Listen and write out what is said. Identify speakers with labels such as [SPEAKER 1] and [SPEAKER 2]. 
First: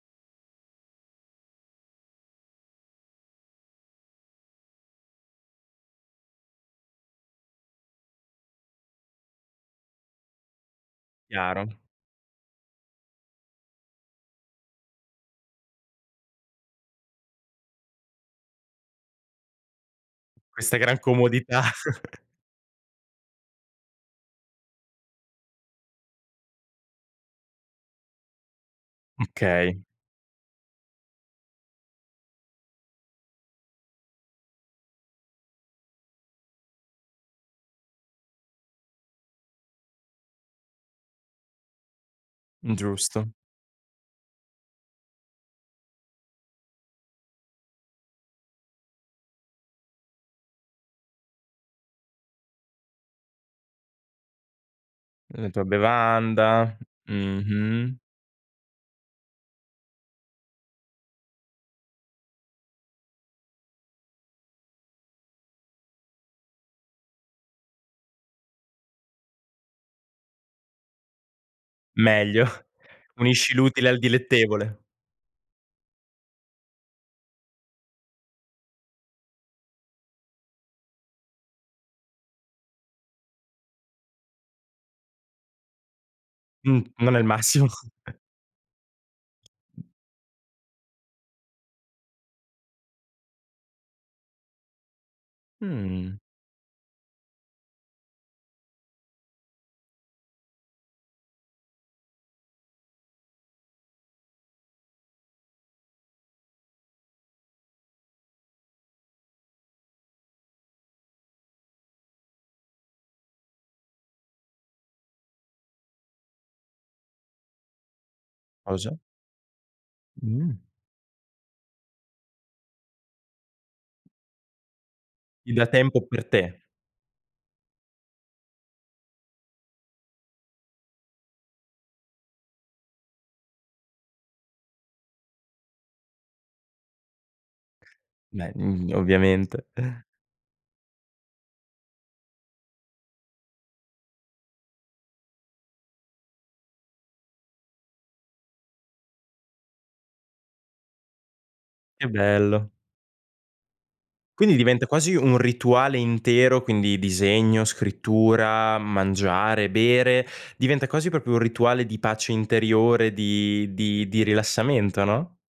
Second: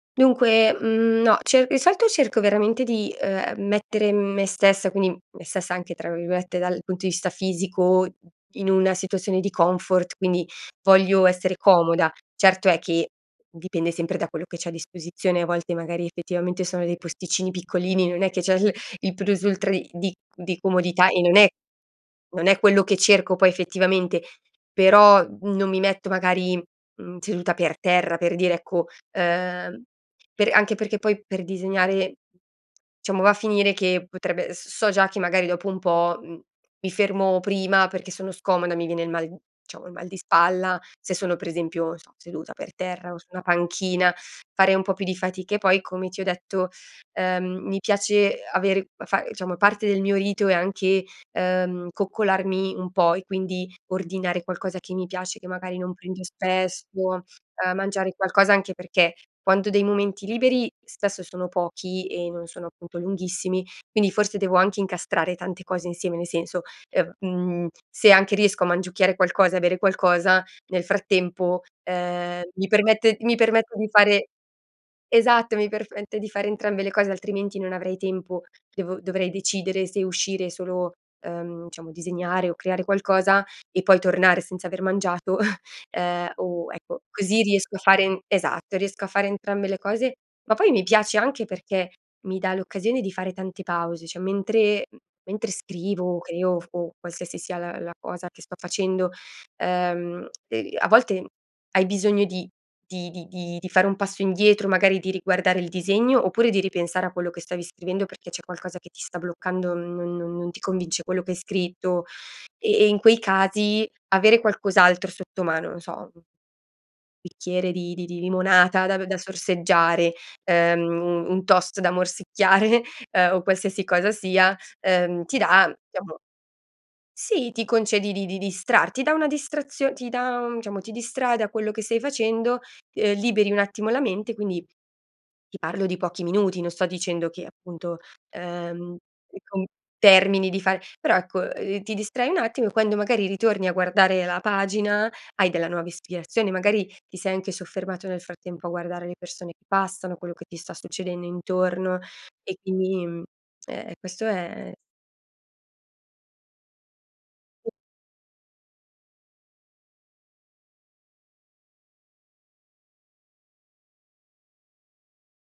[SPEAKER 1] Dunque, mhmm, no, cer di solito cerco veramente di uhm, ehm, mettere me stessa, quindi me stessa anche tra virgolette "dal punto di vista fisico," in una situazione di comfort, quindi voglio essere
[SPEAKER 2] Chiaro.
[SPEAKER 1] comoda. Certo è che dipende sempre da quello che c'è a disposizione. A volte magari effettivamente sono dei posticini piccolini, non è che c'è il il plus-ultra di di di
[SPEAKER 2] Questa gran
[SPEAKER 1] comodità e non è
[SPEAKER 2] comodità.
[SPEAKER 1] non è quello che cerco poi effettivamente. Però, uhm, non mi metto magari, mhmm, seduta per terra per dire ecco,
[SPEAKER 2] Okay.
[SPEAKER 1] ehm. Per anche perché poi per disegnare diciamo va a finire che potrebbe s so già che magari dopo un po', uhm, mi fermo prima perché sono scomoda, mi viene il mal uhm, diciamo il mal di spalla, se sono per esempio, non so, seduta per
[SPEAKER 2] Mh,
[SPEAKER 1] terra o su
[SPEAKER 2] giusto.
[SPEAKER 1] una panchina, fare un po' più di fatica e poi come ti ho detto, ehm, mi piace avere fa diciamo parte del mio rito è anche, ehm, coccolarmi un po' e quindi ordinare qualcosa che mi piace, che
[SPEAKER 2] La tua
[SPEAKER 1] magari non prendo
[SPEAKER 2] bevanda,
[SPEAKER 1] spesso, ehm,
[SPEAKER 2] mh-mh.
[SPEAKER 1] mangiare qualcosa anche perché quando ho dei momenti liberi spesso sono pochi e non sono appunto lunghissimi, quindi forse devo anche incastrare tante cose insieme, nel senso, ehm, mhmm, se anche riesco a mangiucchiare qualcosa e a bere qualcosa, nel frattempo, ehm,
[SPEAKER 2] Meglio,
[SPEAKER 1] mi permette mi
[SPEAKER 2] unisci
[SPEAKER 1] permette
[SPEAKER 2] l'utile
[SPEAKER 1] di
[SPEAKER 2] al
[SPEAKER 1] fare
[SPEAKER 2] dilettevole.
[SPEAKER 1] esatto, mi perfette di fare entrambe le cose, altrimenti non avrei tempo. Devo dovrei decidere se uscire solo, ehm, diciamo disegnare o creare qualcosa e poi tornare senza aver mangiato, ehm, o
[SPEAKER 2] Mh,
[SPEAKER 1] ecco
[SPEAKER 2] non è il
[SPEAKER 1] così
[SPEAKER 2] massimo.
[SPEAKER 1] riesco a fare esatto, riesco a fare entrambe le cose. Ma poi mi piace anche perché mi dà l'occasione di fare tante pause, cioè, mentre uhm, mentre
[SPEAKER 2] Mh.
[SPEAKER 1] scrivo, o creo, o f o qualsiasi sia la la cosa che sto facendo, ehm, e a volte hai bisogno di di di di di fare un passo indietro, magari di riguardare il disegno, oppure di ripensare a quello che stavi scrivendo perché c'è qualcosa che ti sta bloccando, non non non ti convince quello che hai scritto. E e in quei casi avere qualcos'altro sotto mano, non so bicchiere di di di limonata da
[SPEAKER 2] Osa?
[SPEAKER 1] v da sorseggiare,
[SPEAKER 2] Mh.
[SPEAKER 1] ehm, u un toast da morsicchiare, ehm, o qualsiasi cosa sia, ehm, ti
[SPEAKER 2] Ti dà
[SPEAKER 1] dà,
[SPEAKER 2] tempo
[SPEAKER 1] diciamo
[SPEAKER 2] per te.
[SPEAKER 1] Sì, ti concedi di di distrar ti dà una distrazio ti dà, diciamo, ti distrae da quello che stai facendo, ehm, liberi un attimo la mente, quindi ti parlo di pochi minuti, non sto dicendo che appunto,
[SPEAKER 2] Beh, mhmm,
[SPEAKER 1] ehm,
[SPEAKER 2] ovviamente.
[SPEAKER 1] ecco termini di fare però ecco, uhm, ti distrai un attimo e quando magari ritorni a guardare la pagina, hai della nuova ispirazione, magari ti sei anche soffermato nel frattempo a guardare le persone che passano, quello che ti sta succedendo intorno,
[SPEAKER 2] Che
[SPEAKER 1] e
[SPEAKER 2] bello.
[SPEAKER 1] quindi, mhmm, e e questo
[SPEAKER 2] Quindi
[SPEAKER 1] è
[SPEAKER 2] diventa quasi un rituale intero, quindi: disegno, scrittura, mangiare, bere, diventa quasi proprio un rituale di pace interiore, di di di rilassamento, no?